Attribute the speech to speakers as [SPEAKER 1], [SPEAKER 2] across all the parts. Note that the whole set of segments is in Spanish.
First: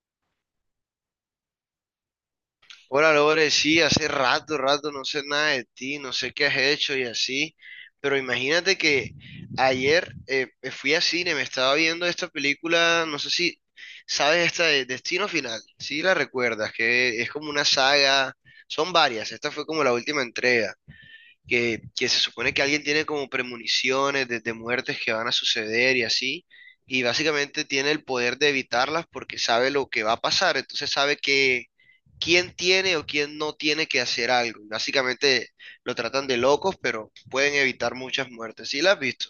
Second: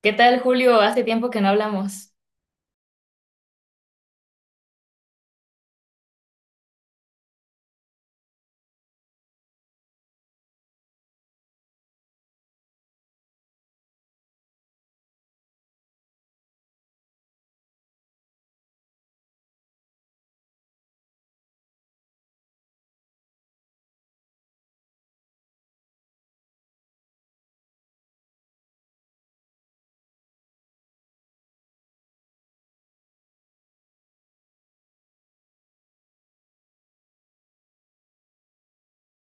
[SPEAKER 1] ¿Qué tal, Julio? Hace tiempo que no hablamos.
[SPEAKER 2] Hola Lore, sí, hace rato no sé nada de ti, no sé qué has hecho y así, pero imagínate que ayer fui a cine, me estaba viendo esta película, no sé si sabes esta de Destino Final, sí la recuerdas, que es como una saga, son varias, esta fue como la última entrega que se supone que alguien tiene como premoniciones de muertes que van a suceder y así, y básicamente tiene el poder de evitarlas porque sabe lo que va a pasar, entonces sabe que quién tiene o quién no tiene que hacer algo. Y básicamente lo tratan de locos, pero pueden evitar muchas muertes. ¿Sí las has visto?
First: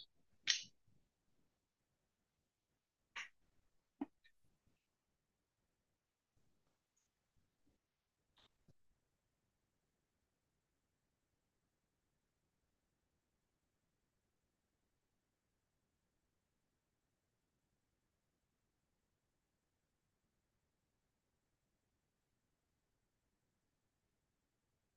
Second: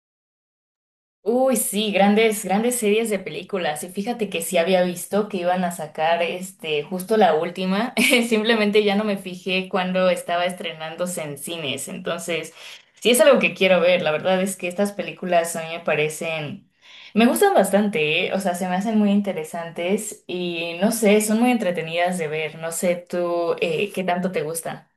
[SPEAKER 1] Uy, sí, grandes series de películas. Y fíjate que sí había visto que iban a sacar este, justo la última. Simplemente ya no me fijé cuando estaba estrenándose en cines. Entonces, sí es algo que quiero ver. La verdad es que estas películas a mí me parecen, me gustan bastante, ¿eh? O sea, se me hacen muy interesantes y no sé, son muy entretenidas de ver. No sé tú, qué tanto te gustan.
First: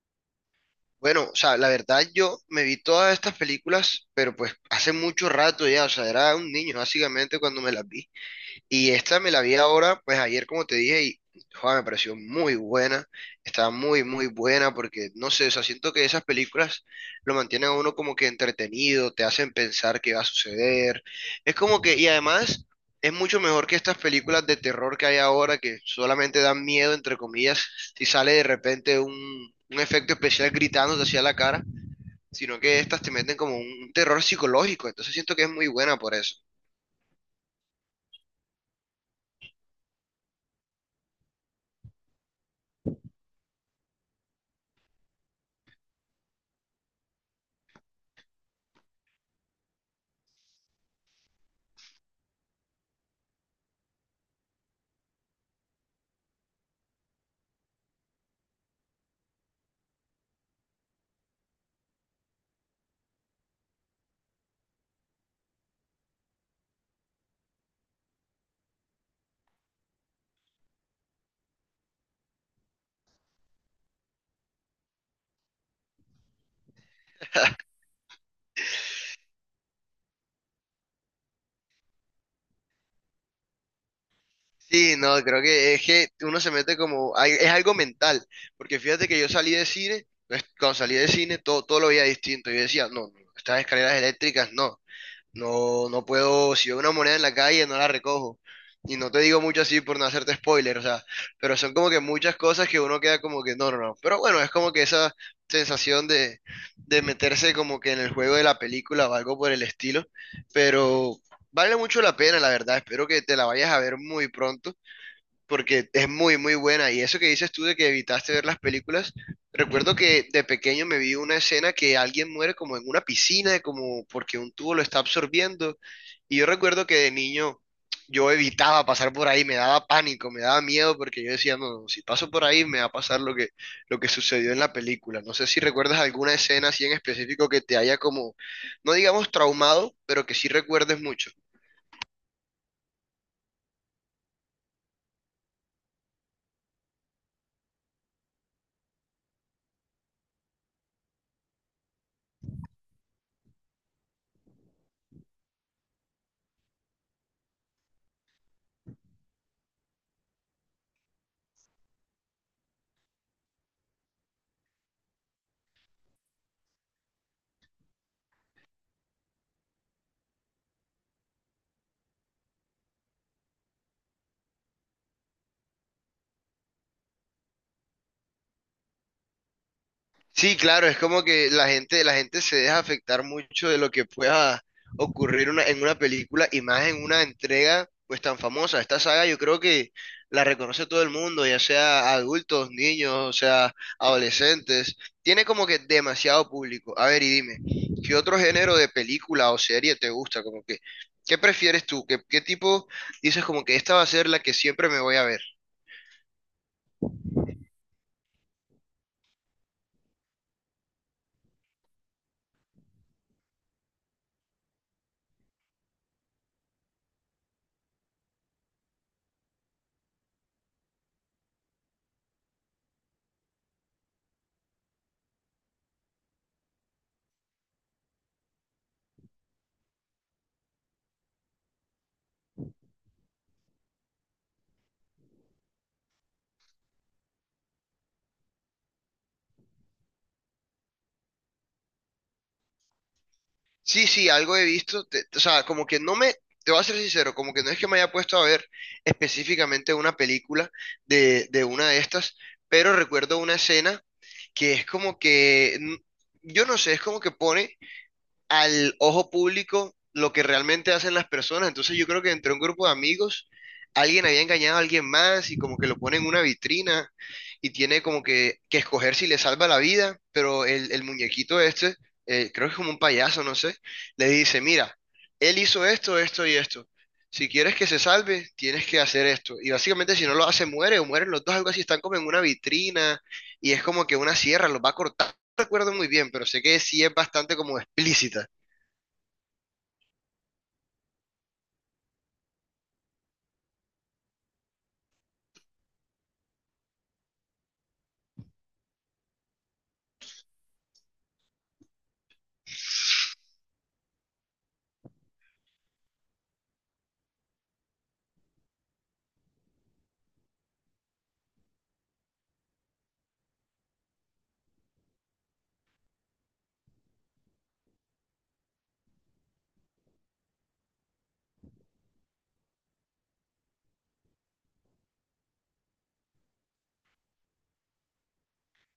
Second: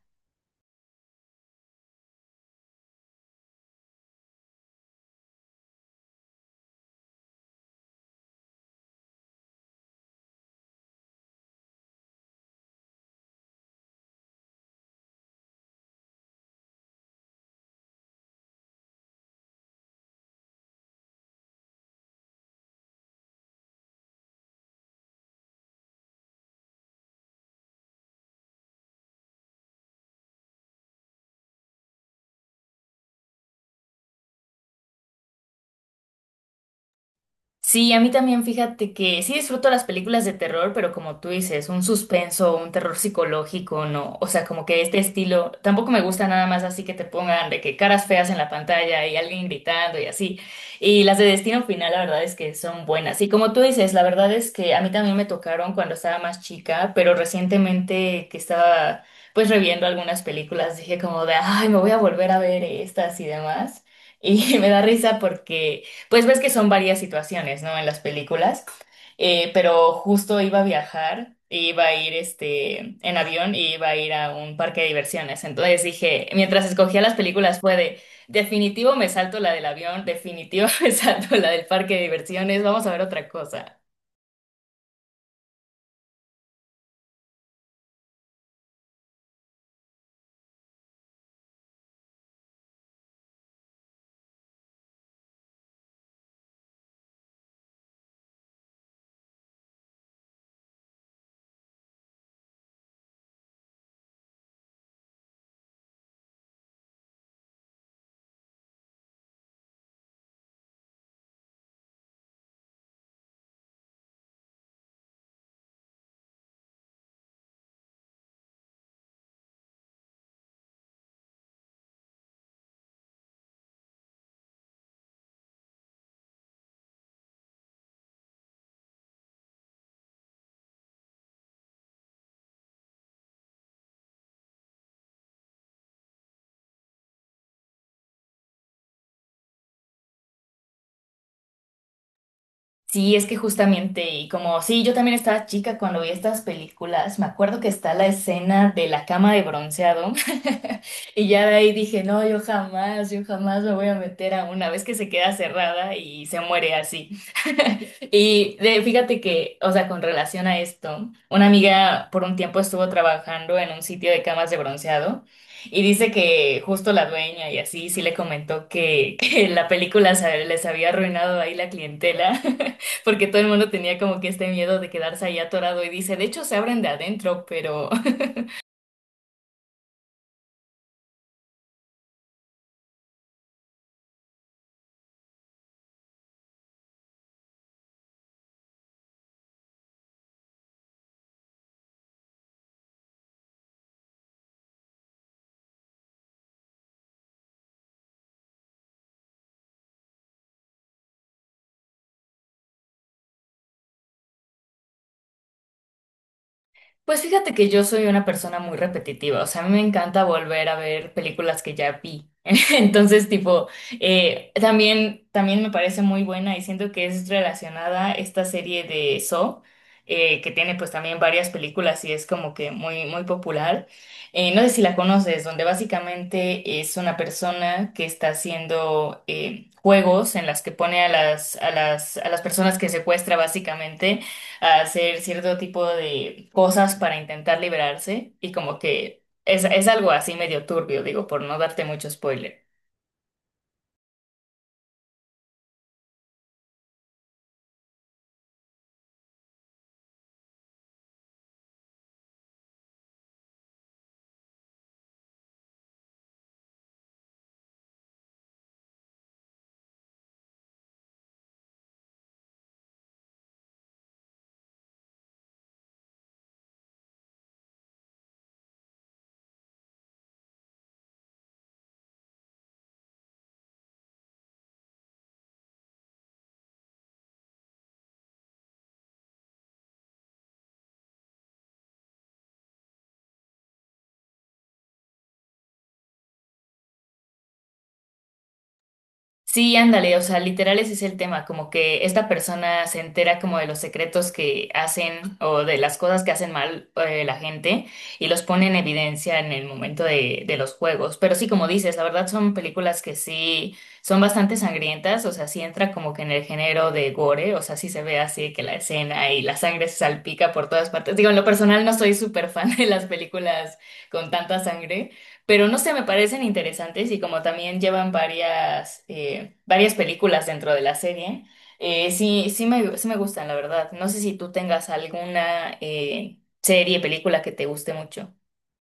[SPEAKER 2] Bueno, o sea, la verdad yo me vi todas estas películas, pero pues hace mucho rato ya, o sea, era un niño básicamente cuando me las vi. Y esta me la vi ahora, pues ayer como te dije, y joder, me pareció muy buena, estaba muy, muy buena porque, no sé, o sea, siento que esas películas lo mantienen a uno como que entretenido, te hacen pensar qué va a suceder. Es como que, y además es mucho mejor que estas películas de terror que hay ahora que solamente dan miedo, entre comillas, si sale de repente un efecto especial gritándote hacia la cara, sino que estas te meten como un terror psicológico, entonces siento que es muy buena por eso.
[SPEAKER 1] Sí, a mí también fíjate que sí disfruto las películas de terror, pero como tú dices, un suspenso, un terror psicológico, no, o sea, como que este estilo, tampoco me gusta nada más así que te pongan de que caras feas en la pantalla y alguien gritando y así. Y las de Destino Final, la verdad es que son buenas. Y como tú dices, la verdad es que a mí también me tocaron cuando estaba más chica, pero recientemente que estaba pues reviendo algunas películas, dije como de, ay, me voy a volver a ver estas y demás. Y me da risa porque... Pues ves que son varias situaciones, ¿no? En las películas, pero justo iba a viajar, iba a ir este, en avión y iba a ir a un parque de diversiones. Entonces dije, mientras escogía las películas fue de, definitivo me salto la del avión, definitivo me salto la del parque de diversiones, vamos a ver otra cosa.
[SPEAKER 2] Sí, no, creo que es que uno se mete como, es algo mental, porque fíjate que yo salí de cine, pues, cuando salí de cine todo, todo lo veía distinto, yo decía, no, no, estas escaleras eléctricas no, no, no puedo, si veo una moneda en la calle no la recojo, y no te digo mucho así por no hacerte spoiler, o sea, pero son como que muchas cosas que uno queda como que no, no, no, pero bueno, es como que esa sensación de meterse como que en el juego de la película o algo por el estilo, pero... Vale mucho la pena, la verdad. Espero que te la vayas a ver muy pronto porque es muy, muy buena. Y eso que dices tú de que evitaste ver las películas, recuerdo que de pequeño me vi una escena que alguien muere como en una piscina, como porque un tubo lo está absorbiendo. Y yo recuerdo que de niño yo evitaba pasar por ahí, me daba pánico, me daba miedo, porque yo decía, no, no, si paso por ahí me va a pasar lo que sucedió en la película. No sé si recuerdas alguna escena así en específico que te haya como, no digamos traumado, pero que sí recuerdes mucho.
[SPEAKER 1] Sí, es que justamente, y como sí, yo también estaba chica cuando vi estas películas, me acuerdo que está la escena de la cama de bronceado, y ya de ahí dije, no, yo jamás me voy a meter a una vez que se queda cerrada y se muere así. Y de- fíjate que, o sea, con relación a esto, una amiga por un tiempo estuvo trabajando en un sitio de camas de bronceado y dice que justo la dueña y así sí le comentó que, que la película se- les había arruinado ahí la clientela porque todo el mundo tenía como que este miedo de quedarse ahí atorado y dice, de hecho se abren de adentro, pero
[SPEAKER 2] Sí, claro, es como que la gente se deja afectar mucho de lo que pueda ocurrir en una película y más en una entrega pues tan famosa. Esta saga yo creo que la reconoce todo el mundo, ya sea adultos, niños, o sea, adolescentes. Tiene como que demasiado público. A ver, y dime, ¿qué otro género de película o serie te gusta? Como que, ¿qué prefieres tú? ¿Qué, qué tipo dices como que esta va a ser la que siempre me voy a ver?
[SPEAKER 1] Pues fíjate que yo soy una persona muy repetitiva, o sea, a mí me encanta volver a ver películas que ya vi. Entonces, tipo, también me parece muy buena y siento que es relacionada esta serie de Saw, que tiene pues también varias películas y es como que muy, muy popular. No sé si la conoces, donde básicamente es una persona que está haciendo juegos en las que pone a las personas que secuestra básicamente a hacer cierto tipo de cosas para intentar liberarse y como que es algo así medio turbio, digo, por no darte mucho spoiler.
[SPEAKER 2] Sí, sí, algo he visto, o sea, como que no me, te voy a ser sincero, como que no es que me haya puesto a ver específicamente una película de una de estas, pero recuerdo una escena que es como que, yo no sé, es como que pone al ojo público lo que realmente hacen las personas. Entonces yo creo que entre un grupo de amigos, alguien había engañado a alguien más y como que lo pone en una vitrina y tiene como que escoger si le salva la vida, pero el muñequito este, creo que es como un payaso, no sé, le dice, mira, él hizo esto, esto y esto. Si quieres que se salve, tienes que hacer esto. Y básicamente si no lo hace, muere o mueren los dos, algo así, están como en una vitrina y es como que una sierra los va a cortar. No recuerdo muy bien, pero sé que sí es bastante como explícita.
[SPEAKER 1] Sí, ándale, o sea, literal ese es el tema, como que esta persona se entera como de los secretos que hacen o de las cosas que hacen mal la gente y los pone en evidencia en el momento de los juegos. Pero sí, como dices, la verdad son películas que sí son bastante sangrientas, o sea, sí entra como que en el género de gore, o sea, sí se ve así de que la escena y la sangre se salpica por todas partes. Digo, en lo personal no soy súper fan de las películas con tanta sangre. Pero no sé, me parecen interesantes y como también llevan varias, varias películas dentro de la serie, sí, sí me gustan, la verdad. No sé si tú tengas alguna serie, película que te guste mucho.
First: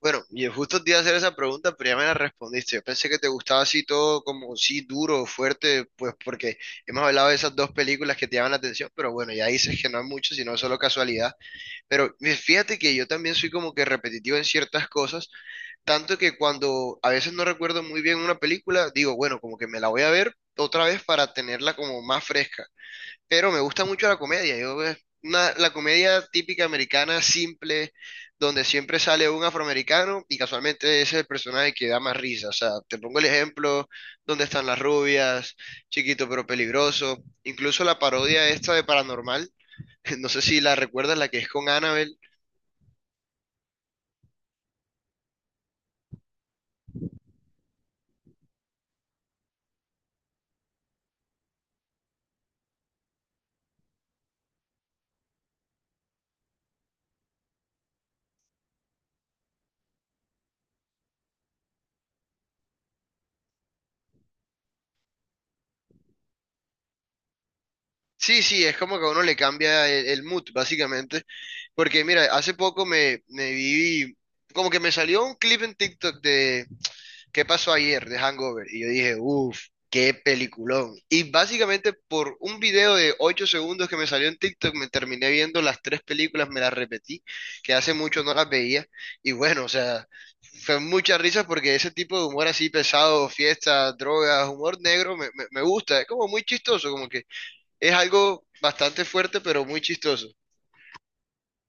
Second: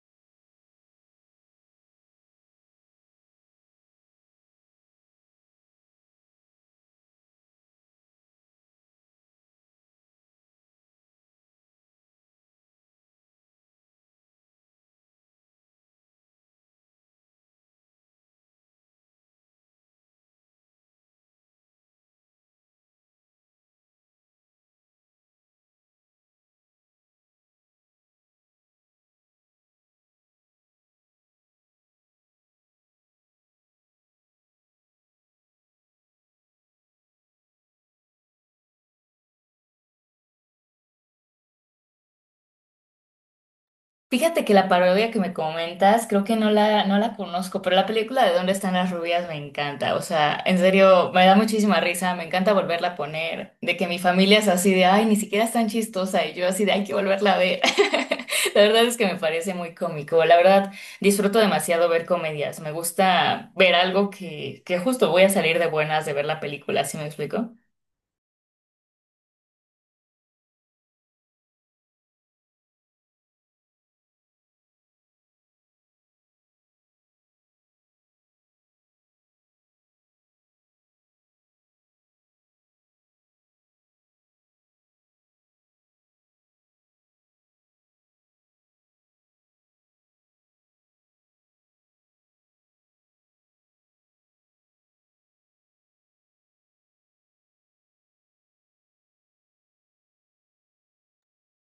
[SPEAKER 2] Bueno, y justo te iba a hacer esa pregunta, pero ya me la respondiste. Yo pensé que te gustaba así todo como sí duro, fuerte, pues porque hemos hablado de esas dos películas que te llaman la atención, pero bueno, ya dices que no es mucho, sino solo casualidad. Pero fíjate que yo también soy como que repetitivo en ciertas cosas, tanto que cuando a veces no recuerdo muy bien una película, digo, bueno, como que me la voy a ver otra vez para tenerla como más fresca pero me gusta mucho la comedia. Yo, es una, la comedia típica americana, simple, donde siempre sale un afroamericano y casualmente ese es el personaje que da más risa. O sea, te pongo el ejemplo, ¿Dónde están las rubias? Chiquito pero peligroso. Incluso la parodia esta de Paranormal, no sé si la recuerdas, la que es con Annabelle.
[SPEAKER 1] Fíjate que la parodia que me comentas, creo que no la conozco, pero la película de ¿Dónde están las rubias? Me encanta. O sea, en serio, me da muchísima risa, me encanta volverla a poner, de que mi familia es así de, ay, ni siquiera es tan chistosa, y yo así de, hay que volverla a ver. La verdad es que me parece muy cómico. La verdad, disfruto demasiado ver comedias. Me gusta ver algo que justo voy a salir de buenas de ver la película, ¿sí me explico?
[SPEAKER 2] Sí, sí, es como que a uno le cambia el mood, básicamente. Porque mira, hace poco me vi, como que me salió un clip en TikTok de ¿Qué pasó ayer de Hangover? Y yo dije, uff, qué peliculón. Y básicamente por un video de 8 segundos que me salió en TikTok, me terminé viendo las tres películas, me las repetí, que hace mucho no las veía. Y bueno, o sea, fue muchas risas porque ese tipo de humor así pesado, fiesta, drogas, humor negro, me gusta. Es como muy chistoso, como que es algo bastante fuerte, pero muy chistoso.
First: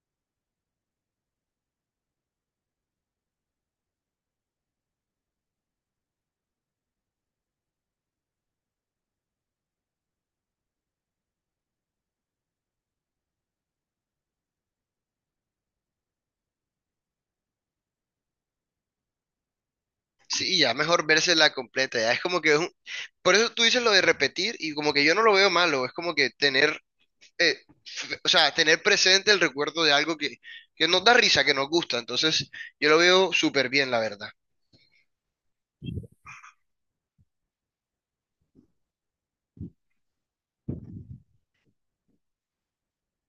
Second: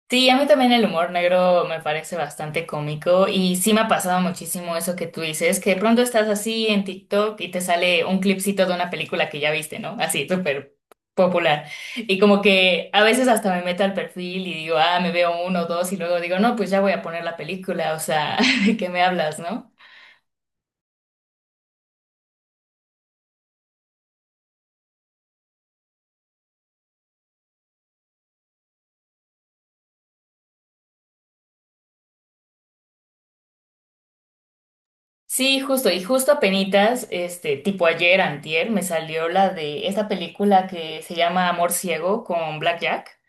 [SPEAKER 1] Sí, a mí también el humor negro me parece bastante cómico y sí me ha pasado muchísimo eso que tú dices, que de pronto estás así en TikTok y te sale un clipcito de una película que ya viste, ¿no? Así, súper popular. Y como que a veces hasta me meto al perfil y digo, ah, me veo uno o dos y luego digo, no, pues ya voy a poner la película, o sea, ¿de qué me hablas, no?
[SPEAKER 2] Sí, ya mejor vérsela completa, ya es como que es un... Por eso tú dices lo de repetir y como que yo no lo veo malo, es como que tener eh, o sea, tener presente el recuerdo de algo que nos da risa, que nos gusta. Entonces, yo lo veo súper bien, la verdad.
[SPEAKER 1] Sí, justo, y justo apenitas, este, tipo ayer, antier, me salió la de esta película que se llama Amor Ciego con Black Jack.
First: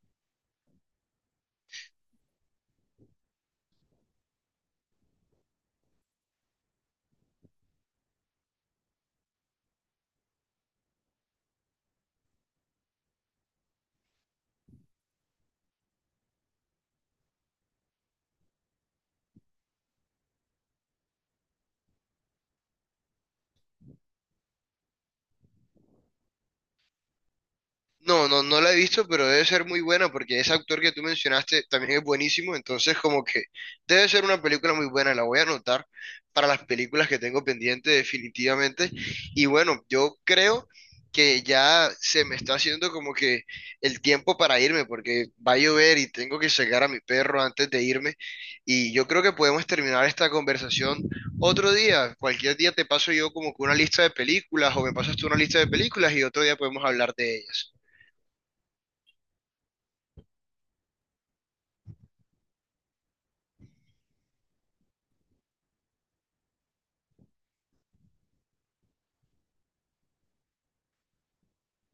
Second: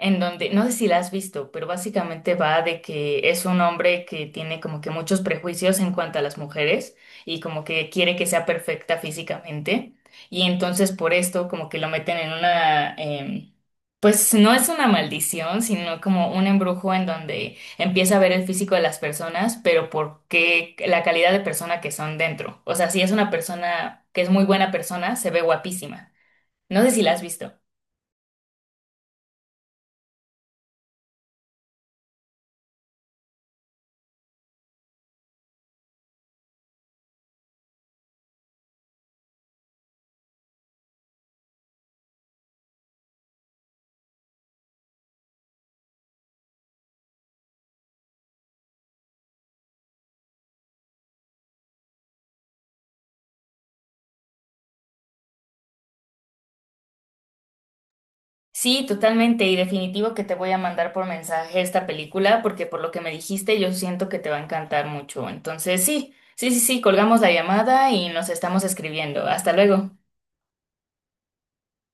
[SPEAKER 1] En donde, no sé si la has visto, pero básicamente va de que es un hombre que tiene como que muchos prejuicios en cuanto a las mujeres y como que quiere que sea perfecta físicamente y entonces por esto como que lo meten en una, pues no es una maldición, sino como un embrujo en donde empieza a ver el físico de las personas, pero por qué la calidad de persona que son dentro. O sea, si es una persona que es muy buena persona, se ve guapísima. No sé si la has visto.
[SPEAKER 2] No, no, no la he visto, pero debe ser muy buena porque ese actor que tú mencionaste también es buenísimo, entonces como que debe ser una película muy buena, la voy a anotar para las películas que tengo pendiente definitivamente. Y bueno, yo creo que ya se me está haciendo como que el tiempo para irme porque va a llover y tengo que sacar a mi perro antes de irme y yo creo que podemos terminar esta conversación otro día, cualquier día te paso yo como que una lista de películas o me pasas tú una lista de películas y otro día podemos hablar de ellas.
[SPEAKER 1] Sí, totalmente y definitivo que te voy a mandar por mensaje esta película porque por lo que me dijiste yo siento que te va a encantar mucho. Entonces, sí, sí, sí, sí, colgamos la llamada y nos estamos escribiendo. Hasta luego.